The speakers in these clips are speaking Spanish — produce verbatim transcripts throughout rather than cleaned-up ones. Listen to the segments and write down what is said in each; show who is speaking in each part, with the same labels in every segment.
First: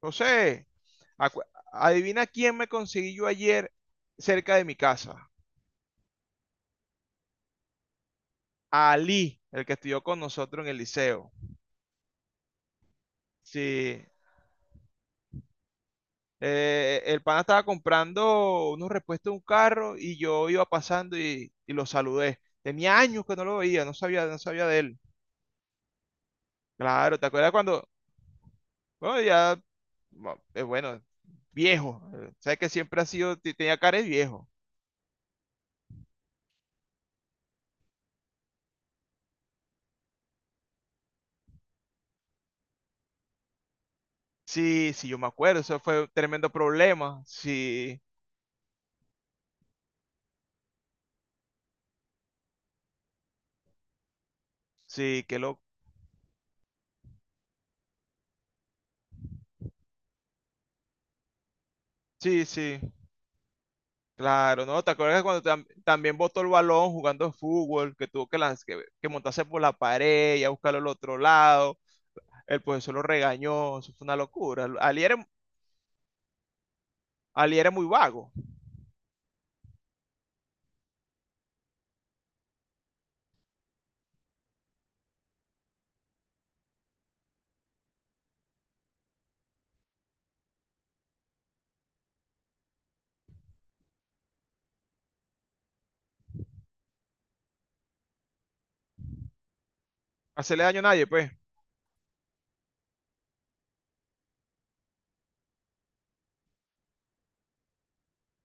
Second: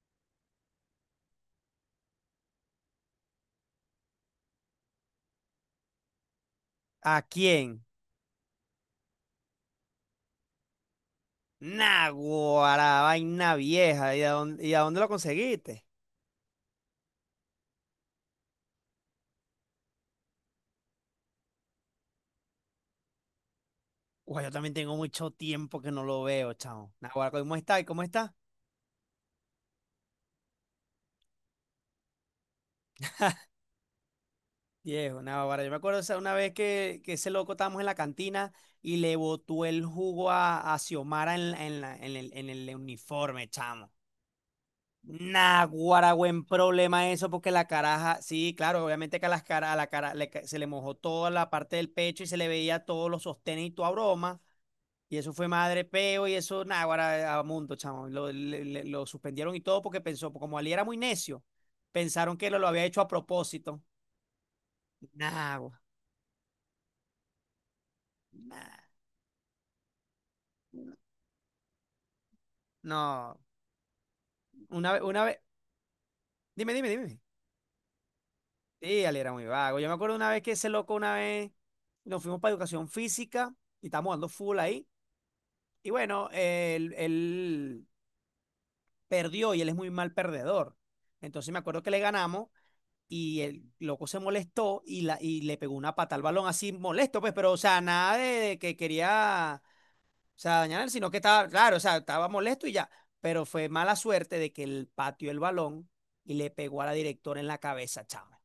Speaker 1: José, acu- adivina quién me conseguí yo ayer cerca de mi casa.
Speaker 2: ¿A quién?
Speaker 1: Ali, el que estudió con nosotros en el liceo.
Speaker 2: Naguará, vaina
Speaker 1: Sí,
Speaker 2: vieja. ¿Y a dónde, y a dónde lo conseguiste?
Speaker 1: eh, el pana estaba comprando unos repuestos de un carro y yo iba pasando y, y lo saludé. Tenía años que no lo veía, no sabía, no
Speaker 2: Uy, yo
Speaker 1: sabía
Speaker 2: también
Speaker 1: de
Speaker 2: tengo
Speaker 1: él.
Speaker 2: mucho tiempo que no lo veo, chamo.
Speaker 1: Claro, ¿te
Speaker 2: Naguará,
Speaker 1: acuerdas
Speaker 2: ¿cómo está? ¿Y
Speaker 1: cuando?
Speaker 2: cómo está?
Speaker 1: Bueno, ya, bueno, eh, bueno, viejo. eh, Sabes que siempre ha sido, te- tenía cara de viejo.
Speaker 2: Viejo, Naguará, yo me acuerdo esa- una vez que, que ese loco estábamos en la cantina y le botó el jugo a, a Xiomara en, la- en, la- en el, en el uniforme, chamo.
Speaker 1: Sí, sí, yo me acuerdo, eso fue un
Speaker 2: Naguará, buen
Speaker 1: tremendo
Speaker 2: problema
Speaker 1: problema.
Speaker 2: eso, porque la
Speaker 1: Sí,
Speaker 2: caraja, sí, claro, obviamente que a, las cara, a la cara le ca- se le mojó toda la parte del pecho y se le veía todos los sostenes y toda broma. Y
Speaker 1: sí,
Speaker 2: eso
Speaker 1: qué,
Speaker 2: fue
Speaker 1: lo,
Speaker 2: madre peo y eso, nada, ahora a mundo, chamo. Lo, le- le- lo suspendieron y todo porque pensó, como Ali era muy necio, pensaron
Speaker 1: sí,
Speaker 2: que lo, lo
Speaker 1: sí,
Speaker 2: había hecho a propósito.
Speaker 1: claro, ¿no? ¿Te acuerdas cuando
Speaker 2: Nah,
Speaker 1: tam-
Speaker 2: gua,
Speaker 1: también botó el balón jugando fútbol, que tuvo que, lanz- que,
Speaker 2: nah.
Speaker 1: que montarse por la pared y a buscarlo al otro lado? El profesor lo
Speaker 2: No,
Speaker 1: regañó, eso fue una locura.
Speaker 2: una vez,
Speaker 1: Ali era,
Speaker 2: una vez, dime, dime, dime.
Speaker 1: Ali era muy vago,
Speaker 2: Sí, Ali era muy vago. Yo me acuerdo una vez que ese loco, una vez, nos fuimos para educación física y estábamos dando full ahí. Y bueno, él, él perdió y él es muy mal perdedor. Entonces me acuerdo que le ganamos y el loco se molestó y, la, y le pegó una pata al balón así molesto, pues, pero, o sea, nada de, de que quería, o sea,
Speaker 1: hacerle daño a
Speaker 2: dañar,
Speaker 1: nadie,
Speaker 2: sino que
Speaker 1: pues.
Speaker 2: estaba, claro, o sea, estaba molesto y ya, pero fue mala suerte de que él pateó el balón y le pegó a la directora en la cabeza, chama.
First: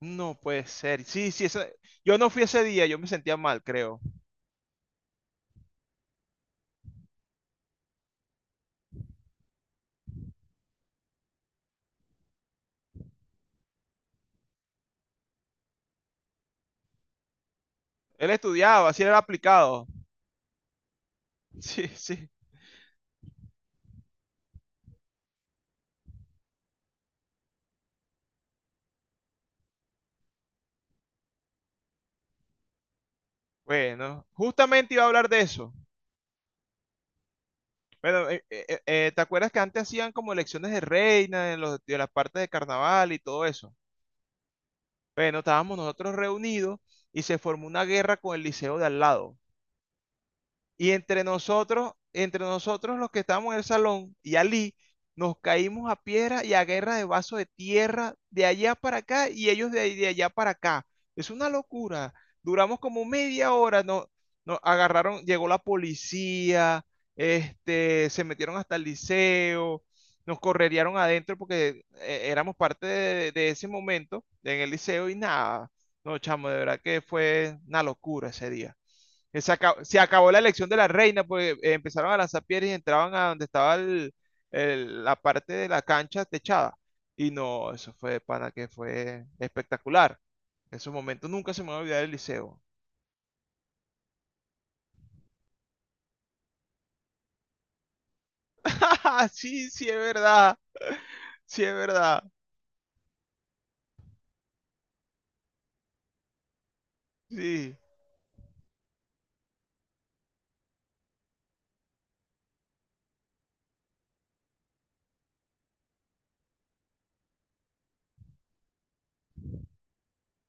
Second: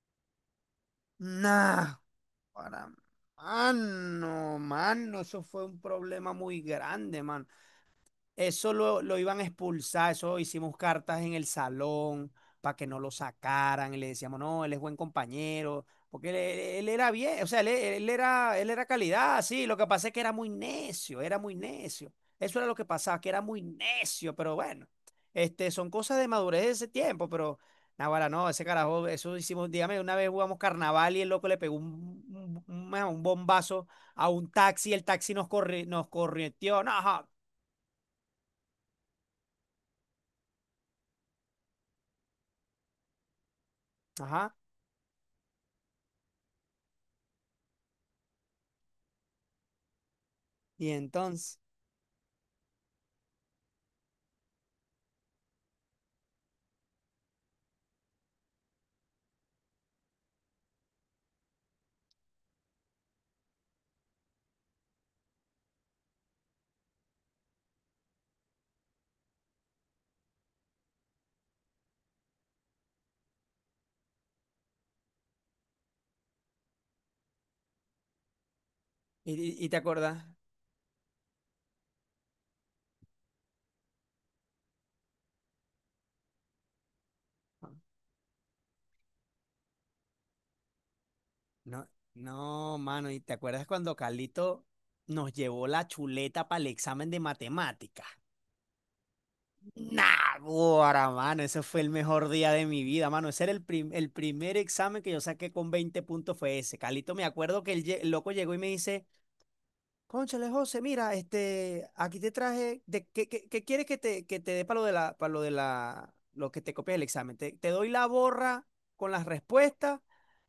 Speaker 1: No puede ser. Sí, sí, ese-
Speaker 2: Nah,
Speaker 1: yo no fui ese día,
Speaker 2: para,
Speaker 1: yo me sentía mal, creo.
Speaker 2: mano, mano, eso fue un problema muy grande, mano. Eso lo, lo iban a expulsar, eso hicimos cartas en el salón para que no lo sacaran, y le decíamos, no, él es buen compañero, porque él, él- él era bien, o sea, él, e, él
Speaker 1: Él
Speaker 2: era, él era
Speaker 1: estudiaba, así era
Speaker 2: calidad, sí, lo
Speaker 1: aplicado.
Speaker 2: que pasa es que era muy necio, era muy
Speaker 1: Sí,
Speaker 2: necio.
Speaker 1: sí.
Speaker 2: Eso era lo que pasaba, que era muy necio, pero bueno, este, son cosas de madurez de ese tiempo, pero naguará, no, ese carajo, eso hicimos, dígame, una vez jugamos carnaval y el loco le pegó un, un, un- un bombazo
Speaker 1: Bueno,
Speaker 2: a un taxi,
Speaker 1: justamente iba
Speaker 2: el
Speaker 1: a hablar
Speaker 2: taxi
Speaker 1: de
Speaker 2: nos
Speaker 1: eso.
Speaker 2: corri, nos corrió, no, ajá.
Speaker 1: Bueno, eh, eh, eh, ¿te acuerdas que antes hacían como elecciones de reina en los, de las partes de carnaval y todo eso?
Speaker 2: Ajá.
Speaker 1: Bueno, estábamos nosotros reunidos y se formó una guerra con el liceo de al lado. Y
Speaker 2: Y
Speaker 1: entre
Speaker 2: entonces,
Speaker 1: nosotros, entre nosotros los que estábamos en el salón y Ali, nos caímos a piedra y a guerra de vaso de tierra de allá para acá y ellos de, ahí- de allá para acá. Es una locura. Duramos como media hora, no, nos agarraron, llegó la policía, este, se metieron hasta el liceo, nos correrían adentro porque eh, éramos parte de, de ese momento en el liceo y nada. No, chamo, de verdad que fue una locura ese día.
Speaker 2: ¿y,
Speaker 1: Que se
Speaker 2: y- y te
Speaker 1: acabó, se
Speaker 2: acuerdas?
Speaker 1: acabó la elección de la reina porque eh, empezaron a lanzar piedras y entraban a donde estaba el- el- la parte de la cancha techada. Y no, eso fue de pana que fue espectacular. En esos momentos nunca se me va a
Speaker 2: No,
Speaker 1: olvidar el liceo.
Speaker 2: no, mano, ¿y te acuerdas cuando Carlito nos llevó la chuleta para el examen de matemáticas?
Speaker 1: Sí, sí, ¡es
Speaker 2: Nah,
Speaker 1: verdad!
Speaker 2: ahora, mano, ese
Speaker 1: Sí, es
Speaker 2: fue el
Speaker 1: verdad.
Speaker 2: mejor día de mi vida, mano. Ese era el, prim- el primer examen que yo saqué con veinte puntos fue ese. Carlito, me acuerdo que
Speaker 1: Sí.
Speaker 2: el, lle- el loco llegó y me dice, cónchale, José, mira, este, aquí te traje, de, ¿qué, qué- qué quieres que te, que te dé para lo de la, para lo de la, lo que te copias el examen? Te, te doy la borra con las respuestas.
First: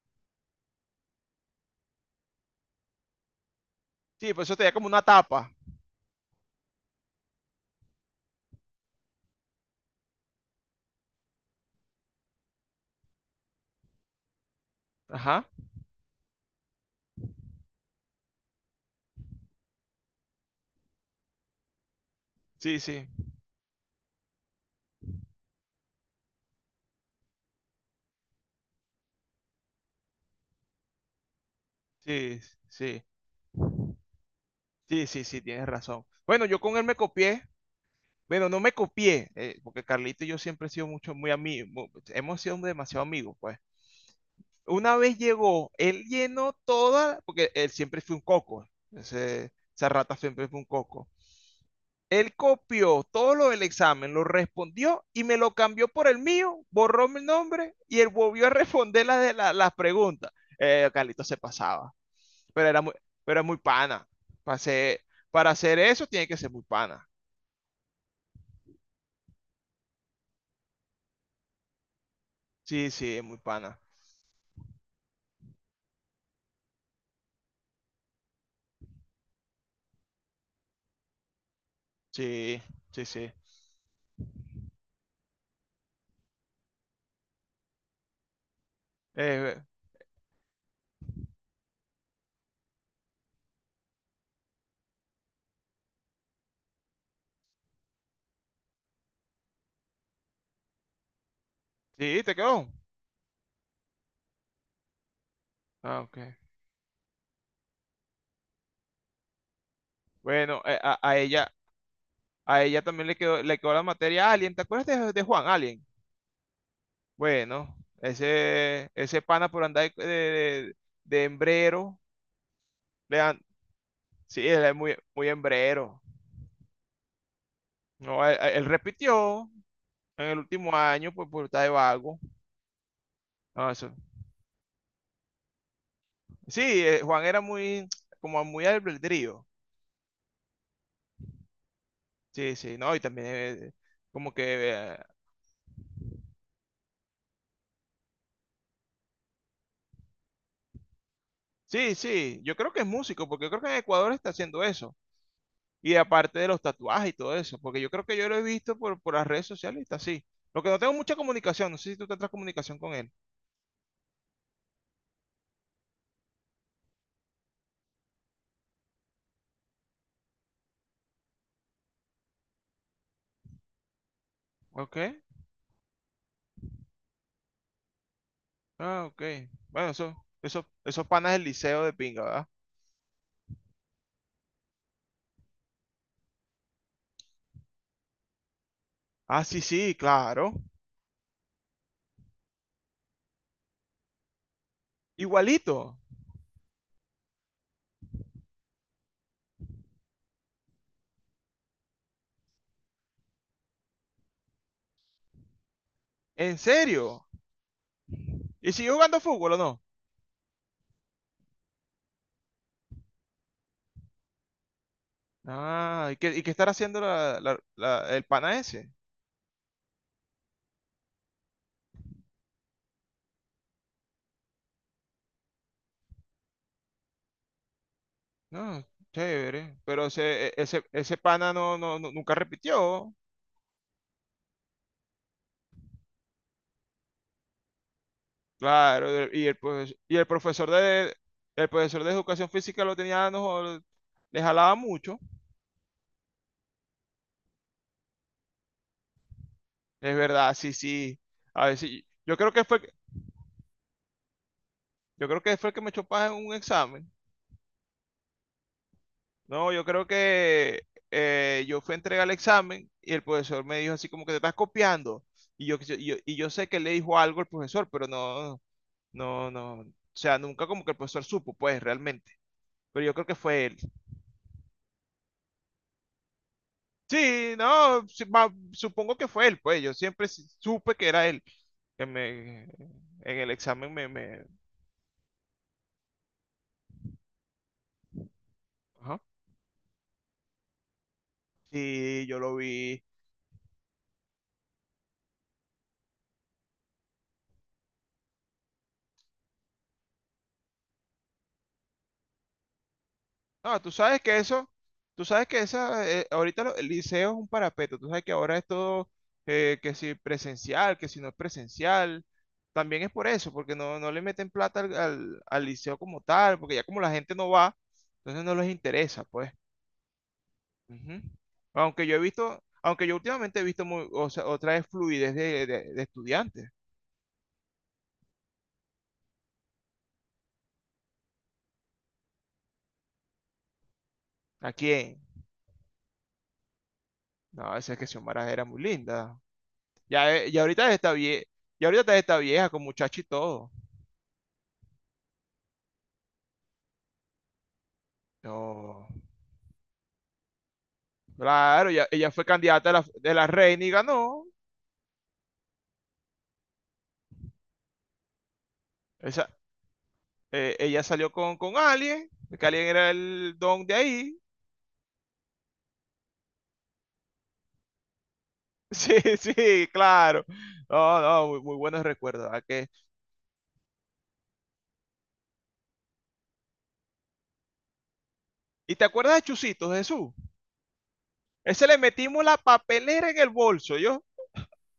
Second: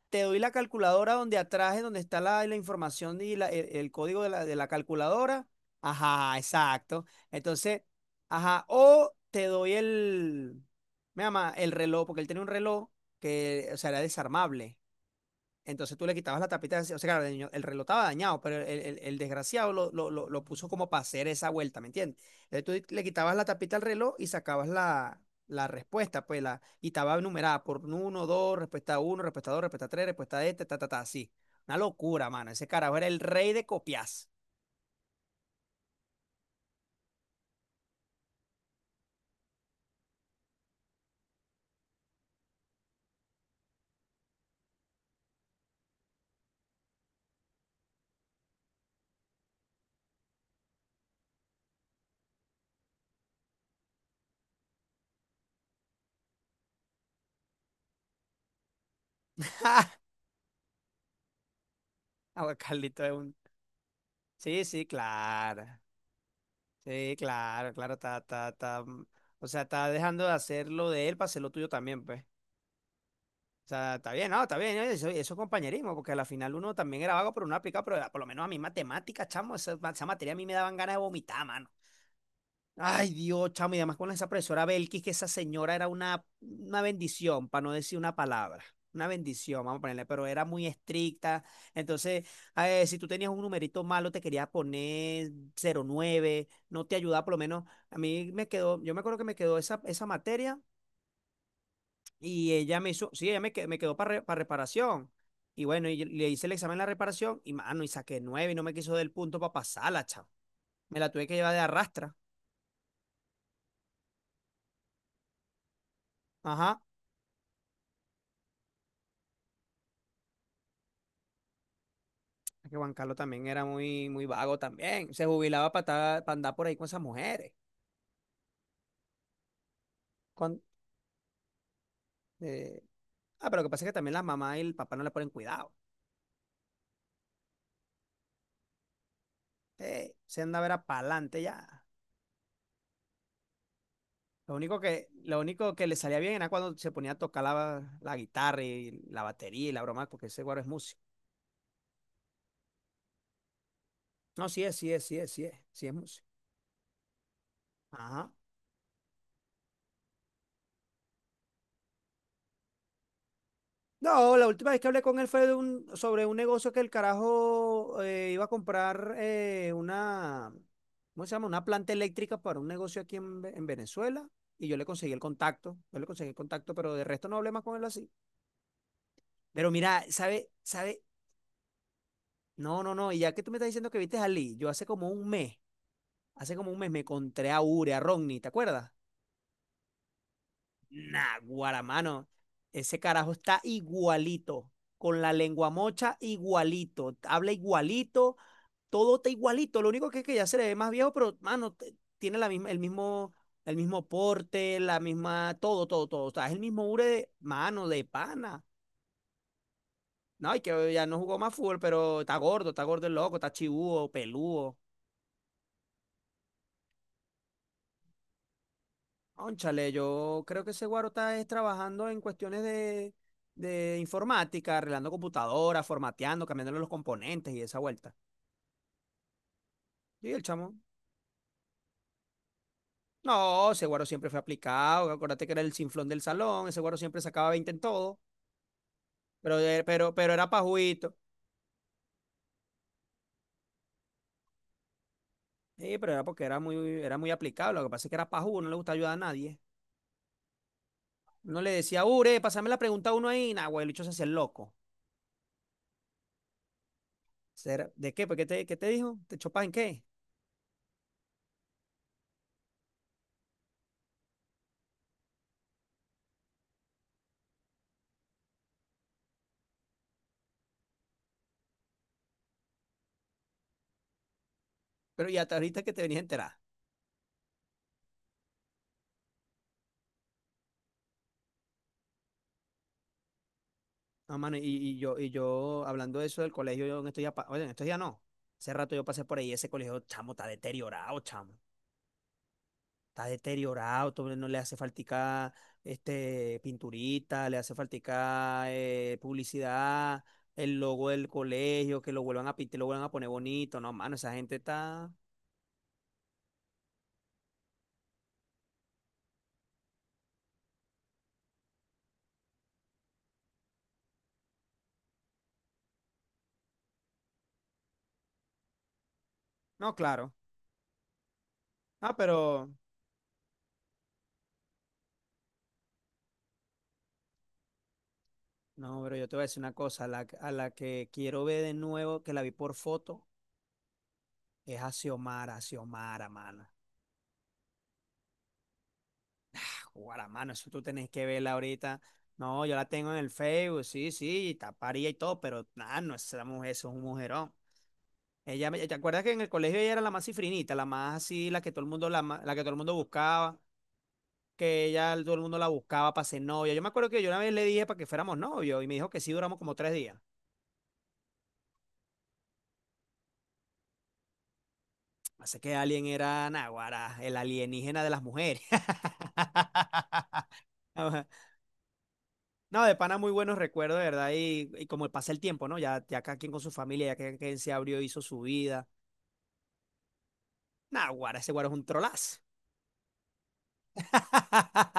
Speaker 2: Te doy la calculadora donde atrás es donde está la, la información y la- el, el código de
Speaker 1: Sí,
Speaker 2: la,
Speaker 1: pues
Speaker 2: de
Speaker 1: eso
Speaker 2: la
Speaker 1: tenía como una
Speaker 2: calculadora.
Speaker 1: tapa.
Speaker 2: Ajá, exacto. Entonces, ajá, o te doy el, me llama, el reloj, porque él tenía un reloj que, o sea, era desarmable.
Speaker 1: Ajá.
Speaker 2: Entonces tú le quitabas la tapita, o sea, claro, el, niño- el reloj estaba dañado, pero el, el- el desgraciado lo, lo- lo- lo puso como para hacer esa vuelta, ¿me entiendes?
Speaker 1: Sí,
Speaker 2: Entonces tú le
Speaker 1: sí.
Speaker 2: quitabas la tapita al reloj y sacabas la, la respuesta, pues, la, y estaba numerada por uno, dos, respuesta uno, respuesta dos, respuesta tres, respuesta este, ta, ta, ta, así. Una locura,
Speaker 1: Sí,
Speaker 2: mano. Ese carajo
Speaker 1: sí.
Speaker 2: era el rey de copias.
Speaker 1: Sí, sí, sí, tienes razón. Bueno, yo con él me copié. Bueno, no me copié, eh, porque Carlito y yo siempre hemos sido mucho, muy amigos, hemos sido demasiado amigos, pues. Una vez llegó, él llenó toda, porque él siempre fue un coco, ese- esa rata siempre fue un coco. Él copió todo lo del examen, lo respondió y me lo cambió por el mío, borró mi nombre y él volvió a responder las, de la- las preguntas. Eh, Carlito se pasaba,
Speaker 2: Ah, bueno,
Speaker 1: pero era muy,
Speaker 2: Carlito es un...
Speaker 1: pero era muy pana. Para
Speaker 2: Sí, sí,
Speaker 1: hacer, para
Speaker 2: claro.
Speaker 1: hacer eso tiene que ser muy pana.
Speaker 2: Sí, claro, claro, está, está, está. mm, O sea, está dejando de hacer lo de él para hacer lo tuyo también, pues.
Speaker 1: Sí, sí, es muy
Speaker 2: O
Speaker 1: pana.
Speaker 2: sea, está bien, no, está bien, ¿no? eso, eso es compañerismo, porque al final uno también era vago, pero uno aplicaba, pero por lo menos a mí matemáticas, chamo, esa, esa materia a mí me daban ganas de vomitar, mano.
Speaker 1: Sí, sí,
Speaker 2: Ay,
Speaker 1: sí.
Speaker 2: Dios, chamo, y además con esa profesora Belkis, que esa señora era una, una bendición, para no decir una palabra, una
Speaker 1: Eh,
Speaker 2: bendición, vamos a ponerle, pero era muy estricta, entonces, eh, si tú tenías un numerito malo, te quería poner cero nueve, no te ayudaba, por lo menos, a mí me quedó, yo me acuerdo que me quedó esa, esa materia
Speaker 1: sí, te
Speaker 2: y
Speaker 1: quedó.
Speaker 2: ella me hizo, sí, ella me, que- me quedó para reparación. Y bueno, y
Speaker 1: Ah,
Speaker 2: yo
Speaker 1: ok.
Speaker 2: le hice el examen de la reparación y mano, y saqué nueve y no me quiso dar el punto para pasarla, chavo.
Speaker 1: Bueno, eh, a,
Speaker 2: Me la
Speaker 1: a
Speaker 2: tuve que
Speaker 1: ella,
Speaker 2: llevar de arrastra.
Speaker 1: a ella también le quedó, le quedó la materia Alien. ¿Te acuerdas de, de Juan Alien?
Speaker 2: Ajá.
Speaker 1: Bueno, ese, ese pana por andar de, de, de hembrero.
Speaker 2: Es que Juan
Speaker 1: le
Speaker 2: Carlos
Speaker 1: dan-
Speaker 2: también era muy, muy
Speaker 1: sí,
Speaker 2: vago
Speaker 1: él es muy,
Speaker 2: también. Se
Speaker 1: muy
Speaker 2: jubilaba
Speaker 1: hembrero.
Speaker 2: para andar por ahí con esas mujeres.
Speaker 1: No, él, él repitió en el
Speaker 2: Con,
Speaker 1: último año pues por estar de vago.
Speaker 2: eh, Ah, pero lo
Speaker 1: Ah,
Speaker 2: que pasa es
Speaker 1: eso.
Speaker 2: que también la mamá y el papá no le ponen cuidado.
Speaker 1: Sí, eh, Juan era muy, como muy albedrío.
Speaker 2: Eh, se andaba era para adelante ya.
Speaker 1: Sí, sí, no, y también eh, como
Speaker 2: Lo
Speaker 1: que
Speaker 2: único
Speaker 1: eh,
Speaker 2: que, lo único que le salía bien era cuando se ponía a tocar la, la guitarra y la batería y la broma, porque ese guaro es músico.
Speaker 1: sí, sí, yo creo que es músico, porque yo creo que en Ecuador está
Speaker 2: No,
Speaker 1: haciendo
Speaker 2: sí es, sí
Speaker 1: eso.
Speaker 2: es, sí es, sí es, sí es
Speaker 1: Y
Speaker 2: músico.
Speaker 1: aparte de los tatuajes y todo eso, porque yo creo que yo
Speaker 2: Ajá.
Speaker 1: lo he visto por, por las redes sociales y está así. Lo que no tengo mucha comunicación, no sé si tú tendrás comunicación con él.
Speaker 2: No, la última vez que hablé con él fue de un, sobre un negocio que el carajo eh, iba a comprar eh, una, ¿cómo se llama? Una planta eléctrica para un negocio aquí en, Ve- en Venezuela y yo le
Speaker 1: Ok,
Speaker 2: conseguí el contacto, yo le conseguí el contacto, pero de resto no hablé más con él así.
Speaker 1: ah, ok.
Speaker 2: Pero
Speaker 1: Bueno,
Speaker 2: mira,
Speaker 1: eso,
Speaker 2: ¿sabe?
Speaker 1: eso,
Speaker 2: ¿Sabe?
Speaker 1: esos panas del liceo de pinga, ¿verdad?
Speaker 2: No, no, no, y ya que tú me estás diciendo que viste a Lee, yo hace como un mes, hace como un mes me encontré a Ure, a Ronnie, ¿te acuerdas?
Speaker 1: Ah, sí, sí, claro.
Speaker 2: Nah, guaramano. Ese carajo está igualito, con la lengua
Speaker 1: Igualito,
Speaker 2: mocha igualito, habla igualito, todo está igualito. Lo único que es que ya se le ve más viejo, pero, mano, t- tiene la misma, el mismo, el mismo porte, la misma, todo, todo, todo. O sea, es
Speaker 1: en
Speaker 2: el mismo ure
Speaker 1: serio.
Speaker 2: de mano, de pana.
Speaker 1: ¿Y siguió jugando fútbol o no?
Speaker 2: No, y que ya no jugó más fútbol, pero está gordo, está gordo el loco, está chibúo, peludo.
Speaker 1: Ah, ¿y qué, y qué estará haciendo la- la- la- el pana ese?
Speaker 2: Cónchale, yo creo que ese guaro está es trabajando en cuestiones de, de informática, arreglando computadoras, formateando, cambiándole los componentes y esa vuelta.
Speaker 1: No, chévere. Pero
Speaker 2: Y el
Speaker 1: ese, e-
Speaker 2: chamo,
Speaker 1: ese, ese pana no, no, no- nunca repitió.
Speaker 2: no, ese guaro siempre fue aplicado, acuérdate que era el sinflón del salón, ese guaro siempre sacaba veinte en todo,
Speaker 1: Claro, y el,
Speaker 2: pero, e-
Speaker 1: profes-
Speaker 2: pero,
Speaker 1: y el
Speaker 2: pero era
Speaker 1: profesor de
Speaker 2: pajuito.
Speaker 1: el profesor de educación física lo tenía, nos le jalaba mucho.
Speaker 2: Sí, pero era porque era muy, era muy aplicado, lo que pasa es que era pajú, no le gusta ayudar a nadie.
Speaker 1: Es verdad, sí, sí.
Speaker 2: No
Speaker 1: A
Speaker 2: le
Speaker 1: ver, sí.
Speaker 2: decía,
Speaker 1: Yo
Speaker 2: Ure,
Speaker 1: creo que
Speaker 2: pásame la
Speaker 1: fue,
Speaker 2: pregunta a uno ahí, nah, güey, el bicho se hacía el loco.
Speaker 1: yo creo que fue el que me echó paja en un examen.
Speaker 2: Será- ¿De qué? ¿Por qué te, qué te dijo? ¿Te chopas
Speaker 1: No,
Speaker 2: en
Speaker 1: yo
Speaker 2: qué?
Speaker 1: creo que eh, yo fui a entregar el examen y el profesor me dijo así como que te estás copiando. Y yo, y yo, y yo sé que le dijo algo el profesor, pero no, no, no. O sea, nunca como que el profesor supo, pues, realmente. Pero yo creo que fue él.
Speaker 2: Pero ya hasta ahorita que te venías a enterar.
Speaker 1: Sí, no, sí, ma- supongo que fue él, pues yo siempre si- supe que era él. que me- en el examen me,
Speaker 2: No,
Speaker 1: me...
Speaker 2: mano, y, y yo, y yo, hablando de eso del colegio, yo en estos días, pa- oye, en estos días no. Hace rato yo
Speaker 1: Ajá.
Speaker 2: pasé por ahí, ese colegio, chamo, está deteriorado, chamo.
Speaker 1: Sí, yo lo vi.
Speaker 2: Está deteriorado, todo, no le hace faltica, este, pinturita, le hace faltica, eh, publicidad, el logo del colegio, que lo vuelvan a pintar, lo vuelvan a poner
Speaker 1: No,
Speaker 2: bonito.
Speaker 1: tú
Speaker 2: No, mano,
Speaker 1: sabes
Speaker 2: esa
Speaker 1: que
Speaker 2: gente
Speaker 1: eso,
Speaker 2: está.
Speaker 1: tú sabes que esa, eh, ahorita lo- el liceo es un parapeto, tú sabes que ahora es todo, eh, que si presencial, que si no es presencial, también es por eso, porque no, no le meten plata al, al al liceo como tal, porque ya como la gente no va, entonces no les interesa, pues.
Speaker 2: No, claro.
Speaker 1: Ujú. Aunque
Speaker 2: Ah,
Speaker 1: yo he visto,
Speaker 2: pero.
Speaker 1: aunque yo últimamente he visto muy, o sea, otra vez fluidez de, de- de estudiantes.
Speaker 2: No, pero yo te voy a decir una cosa, a la, a la que quiero ver de nuevo, que la vi por foto, es a
Speaker 1: Aquí en,
Speaker 2: Xiomara, Xiomara, mano.
Speaker 1: no, esa es que Xiomara era muy linda. Ya, eh,
Speaker 2: Guaramano,
Speaker 1: ya
Speaker 2: eso tú
Speaker 1: ahorita
Speaker 2: tenés
Speaker 1: está
Speaker 2: que
Speaker 1: vieja,
Speaker 2: verla
Speaker 1: ya
Speaker 2: ahorita.
Speaker 1: ahorita está
Speaker 2: No,
Speaker 1: vieja
Speaker 2: yo
Speaker 1: con
Speaker 2: la tengo en
Speaker 1: muchacho y
Speaker 2: el
Speaker 1: todo.
Speaker 2: Facebook, sí, sí, taparía y todo, pero nada, no es esa mujer, eso es un mujerón. Ella, me- ¿te
Speaker 1: No,
Speaker 2: acuerdas que en el colegio ella era la más cifrinita, la más así, la que todo el
Speaker 1: claro, ya-
Speaker 2: mundo, la,
Speaker 1: ella
Speaker 2: ma-
Speaker 1: fue
Speaker 2: la que todo el
Speaker 1: candidata de
Speaker 2: mundo
Speaker 1: la, de la
Speaker 2: buscaba,
Speaker 1: reina y ganó.
Speaker 2: que ella, todo el mundo la buscaba para ser novia? Yo me acuerdo que yo una vez le dije para que fuéramos novios y me dijo que sí,
Speaker 1: Esa,
Speaker 2: duramos como tres días.
Speaker 1: eh, ella salió con, con alguien, que alguien era el don de ahí.
Speaker 2: Así que Alien era Naguará, el alienígena de las mujeres.
Speaker 1: Sí, sí, claro. No, no, muy, muy buenos recuerdos. ¿Verdad
Speaker 2: No,
Speaker 1: que?
Speaker 2: de pana, muy buenos recuerdos, de verdad, y, y como pasa el tiempo, ¿no? Ya, ya cada quien con su familia, ya cada quien se abrió, hizo su vida.
Speaker 1: ¿Y te acuerdas de Chusito, Jesús?
Speaker 2: Nah, guara, ese guaro es un
Speaker 1: Ese le
Speaker 2: trolazo.
Speaker 1: metimos la papelera en el bolso, ¿yo?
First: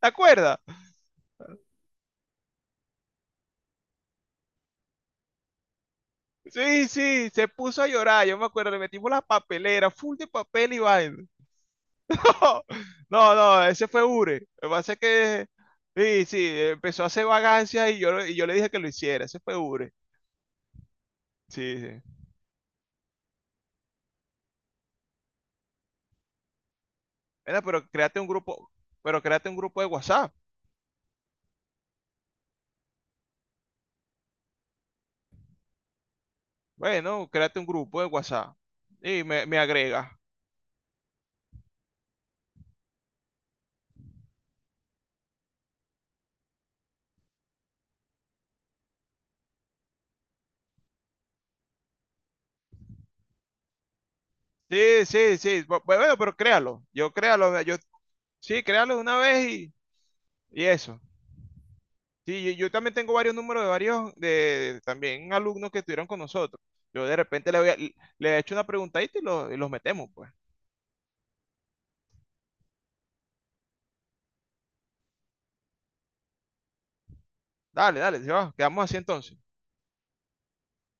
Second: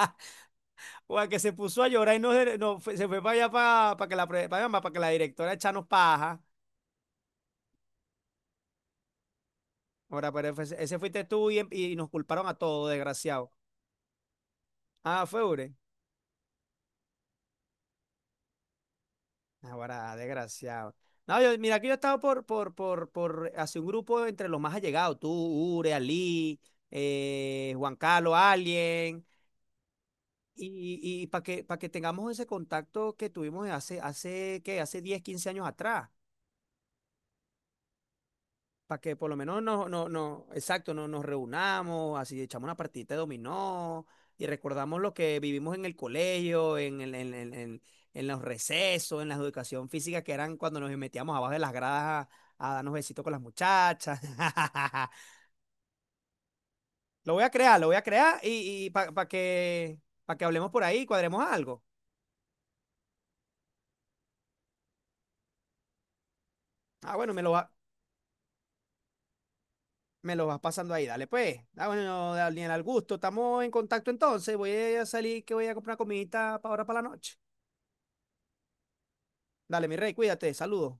Speaker 1: ¿Te acuerdas?
Speaker 2: Guara, que se puso a llorar y no, se- no se fue para allá para, para que la para pa' allá, que la directora echanos paja.
Speaker 1: Sí, sí, se puso a llorar, yo me acuerdo, le metimos la papelera, full de
Speaker 2: Ahora, pero
Speaker 1: papel y
Speaker 2: ese,
Speaker 1: vaina.
Speaker 2: fuiste tú y, y nos culparon a todos,
Speaker 1: No,
Speaker 2: desgraciado.
Speaker 1: no, ese fue Ure. Lo que pasa es
Speaker 2: Ah, fue
Speaker 1: que,
Speaker 2: Ure.
Speaker 1: sí, sí, empezó a hacer vagancias y yo, y yo le dije que lo hiciera, ese fue Ure.
Speaker 2: Ahora, desgraciado. No, yo, mira,
Speaker 1: Sí,
Speaker 2: aquí yo he
Speaker 1: sí.
Speaker 2: estado por, por, por, por hacer un grupo entre los más allegados. Tú, Ure, Ali,
Speaker 1: Mira,
Speaker 2: eh,
Speaker 1: pero
Speaker 2: Juan
Speaker 1: créate un
Speaker 2: Carlos,
Speaker 1: grupo, pero
Speaker 2: Alien.
Speaker 1: créate un grupo de WhatsApp.
Speaker 2: Y, y y para que, para que tengamos ese contacto que tuvimos hace, hace, ¿qué? Hace diez quince años atrás.
Speaker 1: Bueno, créate un grupo de WhatsApp
Speaker 2: Para que
Speaker 1: y
Speaker 2: por lo
Speaker 1: me, me
Speaker 2: menos no, no,
Speaker 1: agrega.
Speaker 2: no, exacto, no, nos reunamos, así echamos una partidita de dominó y recordamos lo que vivimos en el colegio, en, el- en, en, en- en los recesos, en la educación física, que eran cuando nos metíamos abajo de las gradas a, a darnos besitos con las muchachas.
Speaker 1: Sí, sí, sí. bu- Bueno, pero créalo. Yo
Speaker 2: Lo voy a
Speaker 1: créalo. Yo,
Speaker 2: crear, lo voy a crear
Speaker 1: sí,
Speaker 2: y,
Speaker 1: créalo de una
Speaker 2: para
Speaker 1: vez y,
Speaker 2: que, para que
Speaker 1: y
Speaker 2: hablemos por
Speaker 1: eso.
Speaker 2: ahí y cuadremos algo.
Speaker 1: Sí, yo, yo también tengo varios números de varios, de, de también alumnos que estuvieron con nosotros. Yo de
Speaker 2: Ah, bueno, me
Speaker 1: repente
Speaker 2: lo
Speaker 1: le, voy
Speaker 2: va.
Speaker 1: a- le he hecho una preguntadita y, lo- y los metemos, pues.
Speaker 2: Me lo vas pasando ahí, dale pues. Ah, bueno, Daniel, al gusto. Estamos en contacto entonces. Voy a salir que voy a comprar comidita para ahora para la noche.
Speaker 1: Dale, dale, se va, quedamos así entonces.
Speaker 2: Dale, mi rey, cuídate, saludos.